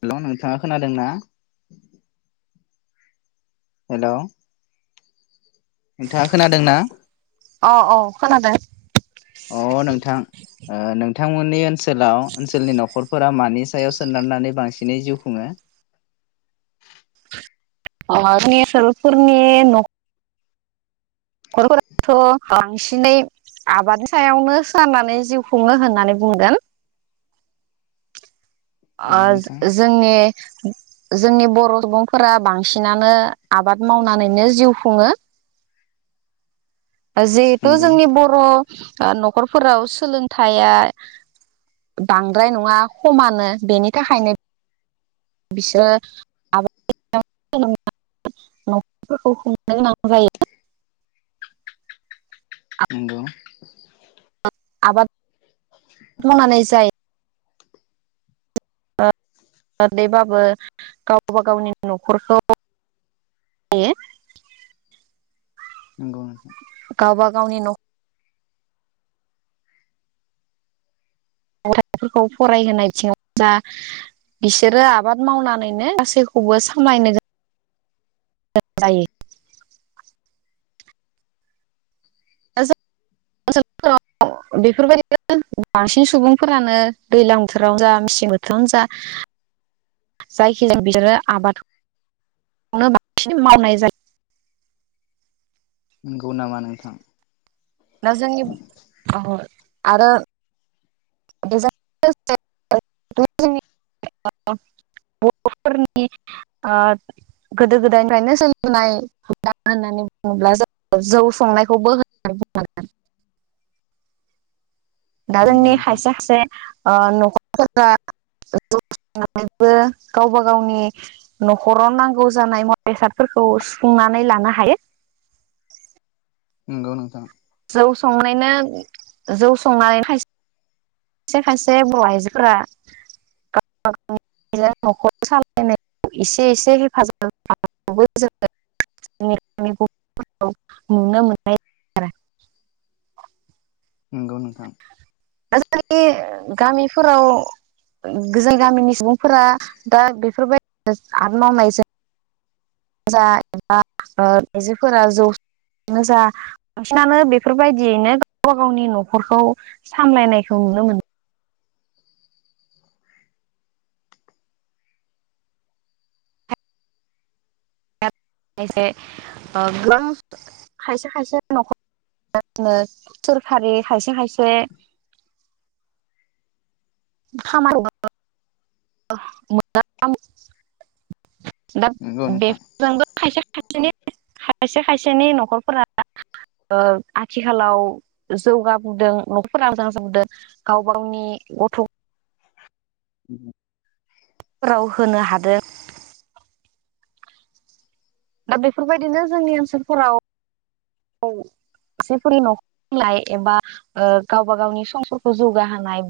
Hello नोंथाङा खोनादों ना हेलौ नोंथाङा खोनादोंना अ औ खोनादों अ नोंथां बिथांमोननि ओनसोलाव ओनसोलनि न'खरफोरा मानि सायाव सोनारनानै बांसिनै जिउ खुङो जोंनि ओनसोलफोरनि न' खरफोराथ' बांसिनै आबादनि सायावनो सोनारनानै जिउ खुङो होननानै बुंगोन नंगौ नोंथां ओ जोंनि जोंनि बर' सुबुंफोरा बांसिनानो आबाद मावनानैनो जिउ खुङो जिहेथु नंगौ जोंनि बर' ओ न'खरफोराव सोलोंथाइया बांद्राय नङा खमानो बेनि थाखायनो बिसोर आबा [unintelligible] नखरफोरखौ खुंनो गोनां जायो नंगौ आबाद मावनानै जाय [unintelligible] बाबो गावबा गावनि न'खरखौ [unintelligible] नंगौ नोंथां गावबा गावनि न' [unintelligible] थाइफोरखौ फरायहोनायथिङाव दा बिसोरो आबाद मावनानैनो गासैखौबो सामायनो [unintelligible] जायो ओनसोलफोराव बेफोरबायदिनो बांसिन सुबुंफोरानो दैजलां बोथोरावनो जा मेसें बोथोरावनो जा जायखि जाया बिसोरो आबादनो बांसिन मावनाय जायो नंगौ नामा नोंथां ना जोंनि [unintelligible] आरो बेजों [unintelligible] बर'फोरनि गोदो गोदायनिफ्रायनो सोलिबोनाय होननानै बुङोब्ला जों जौ संनायखौबो होननांगोन नंगौ नोंथां से ओ न'खरफोरा जौ [unintelligible] नैबो गावबा गावनि न'खराव नांगौ जानाय मुवा बेसादफोरखौ सुफुंनानै लानो हायो। नंगौ नोंथां जौ संनायनो जौ संनानै खायसे खायसे खायसे बर' आइजोफोरा गावबा गावनि न'खर सालायनायाव एसे एसे हेफाजाब [unintelligible] नुनो मोननाय आरो। नंगौ नोंथां दा जोंनि गामिफोराव जों गामिनि सुबुंफोरा दा बेफोरबायदि आबाद मावनायजों जा एबा आइजोफोरा जौ संनाय जा बांसिनानो बेफोरबायदियैनो गावबा गावनि न'खरखौ सामलायनायखौ नुनो मोनो। [unintelligible] खायसे ओ गोबां खायसे खायसे न'खर सोरखारि खायसे खायसे खामायो। [unintelligible] दा नंगौ नोंथां बेजोंबो खायसे खायसेनि खायसे खायसेनि न'खरफोरा ओ आथिखालाव जौगाबोदों न'खरफोरा मोजां जाबदों गाव गावनि गथ' फोराव होनो हादों। दा बेफोरबायदिनो जोंनि ओनसोलफोराव जायफोरनि न'खरफोराव एबा गावबा गावनि समफोरखौ जौगाहोनाय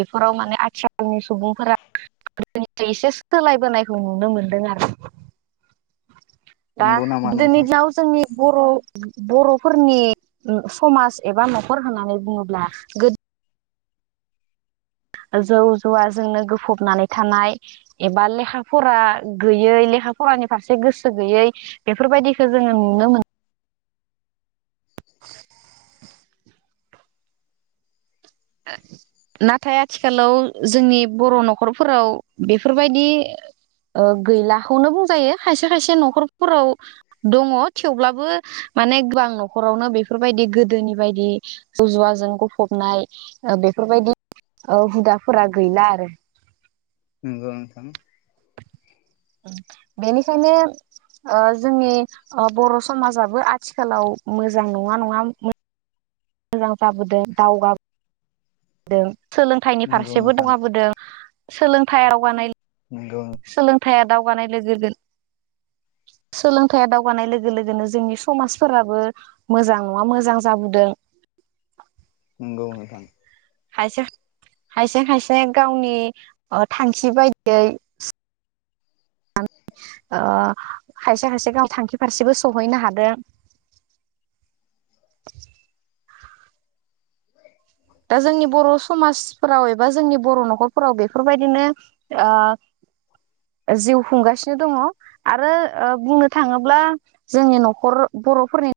बेफोराव माने आथिखालनि सुबुंफोरा गोदोनिफ्राय एसे सोलायबोनायखौ नुनो मोनदों आरो। दा नंगौ नामा [unintelligible] नोंथां जोंनि बर' बर'फोरनि समाज एबा न'खर होननानै बुङोब्ला गोदो जौ जुवाजोंनो गोफबनानै थानाय एबा लेखा फरा गैयै लेखा फरानि फारसे गोसो गैयै बेफोरबायदिखो जोङो नुनो मोनो [inaudible] नाथाय आथिखालाव जोंनि बर' न'खरफोराव बेफोरबायदि गैलाखौनो बुंजायो खायसे खायसे न'खरफोराव दङ थेवब्लाबो माने गोबां न'खरावनो बेफोरबायदि गोदोनि बायदि जौ जुवाजों गफबनाय बेफोरबायदि ओ हुदाफोरा गैला आरो नंगौ नोंथां बेनिखायनो ओ जोंनि बर' समाजाबो आथिखालाव मोजां नङा नङा मोजां जाबोदों दावगाबोदों। सोलोंथाइनि नंगौ फारसेबो नोंथां दावगाबोदों। सोलोंथाइ आवगानाय नंगौ दावगानाय लोगो [unintelligible] सोलोंथाया दावगानाय लोगो लोगोनो जोंनि समाजफोराबो मोजां नङा मोजां जाबोदों। नंगौ नोथां खायसे खायसे खायसे गावनि थांखि बायदियै ओ खायसे खायसे गाव थांखि फारसेबो सहैनो हादों। दा जोंनि बर' समाजफोराव एबा जोंनि बर' न'खरफोराव बेफोरबायदिनो जिउ खुंगासिनो दङ आरो बुंनो थाङोब्ला जोंनि न'खर बर'फोरनि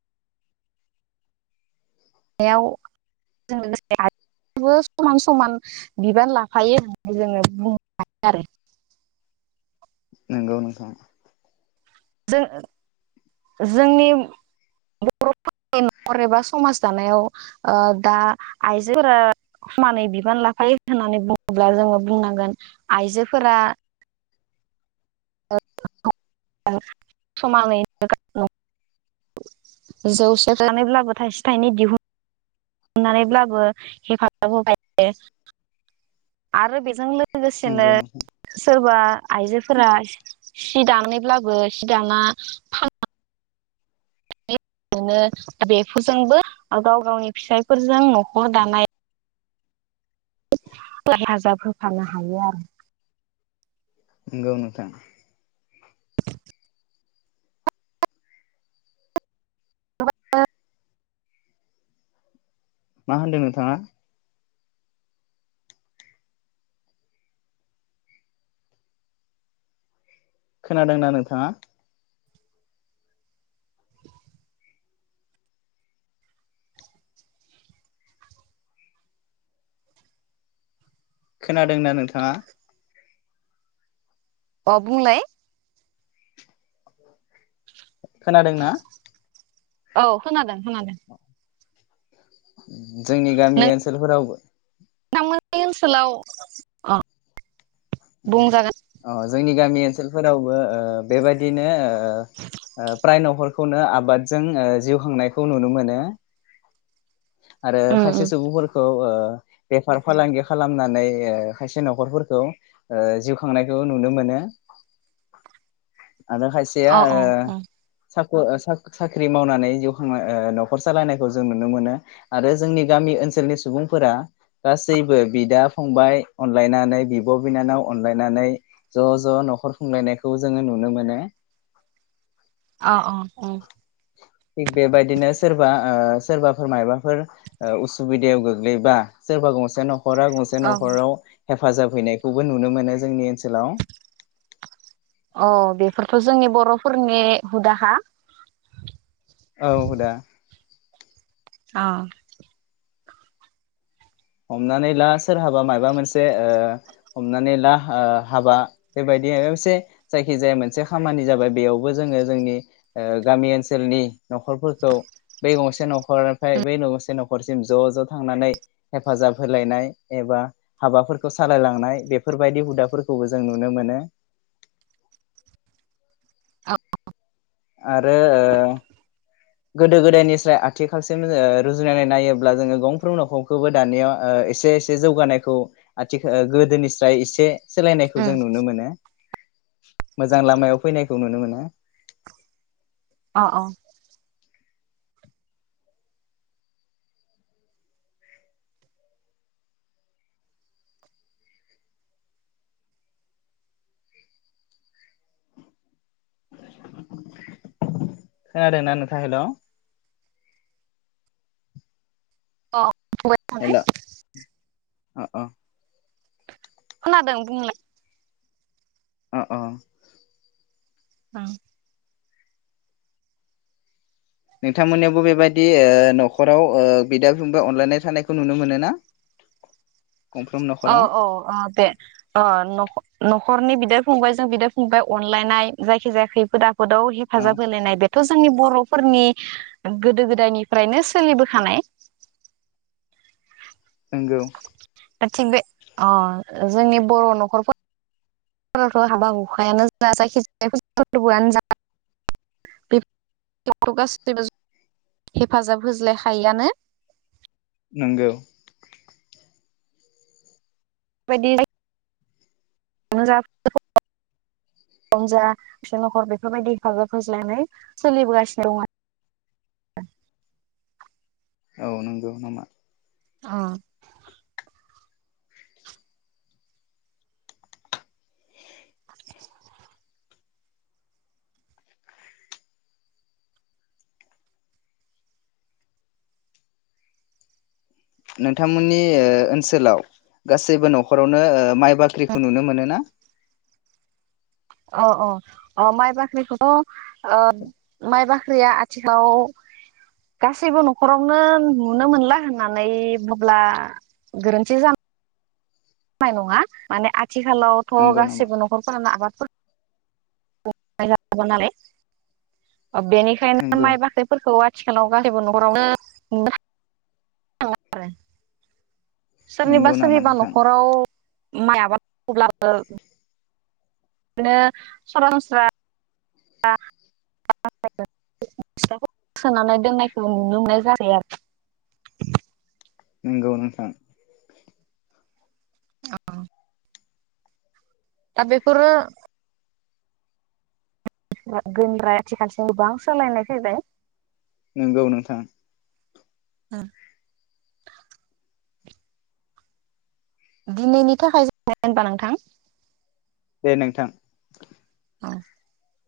न'खर सालायनायाव लोगोसे आयजोफोराबो समान समान बिबान लाफायो होननानै जोङो बुंनो हायो आरो। नोंगौ नोंथां जों जोंनि बर'फोरनि न'खर एबा समाज दानायाव ओ दा आइजोफोरा समानै बिबान लाफायो होननानै बुङोब्ला जोङो बुंनांगोन आइजोफोरा समानैनो [unintelligible] जौ सेरनानैब्लाबो थाइसे थाइनै दिहुन नानैब्लाबो हेफाजाब होबायो। आरो बेजों लोगोसेनो नंगौ नोंथां सोरबा आइजोफोरा सि दानैब्लाबो सि दाना फान नानै दा बेफोरजोंबो गाव गावनि फिसायफोरजों न'खर दानाय हेफाजाब होफानो हायो आरो। नोंगौ नोंथां [inaudible] [unintelligible] मा होनदों नोंथाङा? खोनादों ना नोंथाङा? खोनादोंना नोंथाङा? अ बुंलाय? खोनादोंना? औ खोनादों। खोनादो। उम। जोंनि गामि ओनसोलफोरावबो थांमोननि ओनसोलाव अ। बुंजागोन अ जोंनि गामि ओनसोलफोरावबो ओ बेबादिनो ओ ओ ओ प्राय नखर खौनो आबादजों ओ जिउ खांनायखौ नुनो मोनो। आरो उम खायसे उम सुबुंफोरखौ ओ बेफार फालांगि खालामनानै ओ खायसे न'खरफोरखौ जिउ खांनायखौ नुनो मोनो। आरो खायसेया अ ओ अ साख ओ साख साख्रि मावनानै जिउ खांनाय ओ न'खर सालायनायखौ जों नुनो मोनो। आरो जोंनि गामि ओनसोलनि सुबुंफोरा गासैबो बिदा फंबाय अनलायनानै बिब' बिनानाव अनलायनानै ज' ज' न'खर खुंलायनायखौ जोङो नुनो मोनो। अ अ ओं। थिग बेबायदिनो सोरबा ओ सोरबाफोर मायबाफोर ओ उसुबिदायाव गोग्लैबा सोरबा गंसे न न'खरा गंसे अ न'खराव हेफाजाब हैनायखौबो नुनो मोनो जोंनि ओनसोलाव। औ बेफोरथ' जोंनि बर'फोरनि हुदाखा। औ हुदा। अ हमनानै ला सोरहाबा माबा मोनसे ओ हमनानै ला ओ हाबा बेबायदि माबा मोनसे जायखिजाया मोनसे खामानि जाबाय बेयावबो जोङो जोंनि ओ गामि ओनसोलनि न'खरफोरखौ बै गंसे न'खरनिफ्राय बै गंसे न'खरसिम ज' ज' थांनानै हेफाजाब होलायनाय एबा हाबाफोरखौ सालायलांनाय बेफोरबायदि हुदाफोरखौबो जों नुनो मोनो। आरो ओ गोदो गोदायनिफ्राय आथिखालसिम ओ रुजुनानै नायोब्ला जोङो गंफ्रोम न'खरखौबो दानियाव ओ एसे एसे जौगानायखौ आथि ओ गोदोनिस्राय एसे सोलायनायखौ जों अ नुनो मोनो। मोजां लामायाव फैनायखौ नुनो मोनो। अ औ। खोनादों ना नोंथां हेल'? अ। हेल' [unintelligible] अ अ। खोनादोंं बुंलाय? अ अ। ओं नोंथांमोननियावबो बेबाय बिदि ओ नखराव ओ बिदा फंबाय अनलायनाय थानायखौ नुनो मोनोना? अ अ अ दे अ नख न खरनि बिदा फंबायजों बिदा फंबाय अनलायनाय जायखि जाया खैफोद आ फोदाव औ हेफाजाब होलायनाय बेथ' जोंनि बर'फोरनि गोदो गोदायनिफ्रायनो सोलिबोखानाय। नोंगौ। दा थिग बे अ जोंनि बर' न'खरफो रावथ' हाबा हुखायानो जोंना जायखिजाया [unintelligible] फोर्बोआनो जा [unintelligible] बे नखराव गासैबो हेफाजाब होज्लायखायोआनो। नोंगौ बेफोरबादि जा [unintelligible] जा बेफोरबायदि हेफाजाब होज्लायनाय सोलिबोगासिनो दं आ [unintelligible] औ नंगौ नामा? अ। [unintelligible] नोंथांमोननि ओनसोलाव गासैबो नखरावनो ओ माइ बाख्रिखौ नुनो मोनो ना? अ अ अ माइ बाख्रिखौथ' ओ माइ बाख्रिया आथिखालाव गासैबो नखरावनो नुनो मोनला होननानै बुंब्ला गोरोन्थि जा नाय नङा। माने आ थिखालावथ' नंगौ नामा गासैबो नखरफोरानो आबाद [inaudible] नालाय। ओ बेनिखायनो नंगौ माइ बाख्रिफोरखौहाय आथिखालाव गासैबो नखरावनो [inaudible] आरो। सोरनिबा नंगौ नामा सोरनिबा नोंथां नखराव माइ आबाद [unintelligible] ब्लाबो बिदिनो सरासनस्रा [inaudible] सोनानै दोननायखौ नुनो मोननाय जायो आरो खि। नोंगौ नोंथां। औ। दा बेफोरो गोनद्राया आथिखालसिम गोबां सोलायनाय फैबाय। नोंगौ नोंथां। औ। दिनैनि थाखाय जा [unintelligible] होनबा नोंथां? दे नोंथां। [inaudible]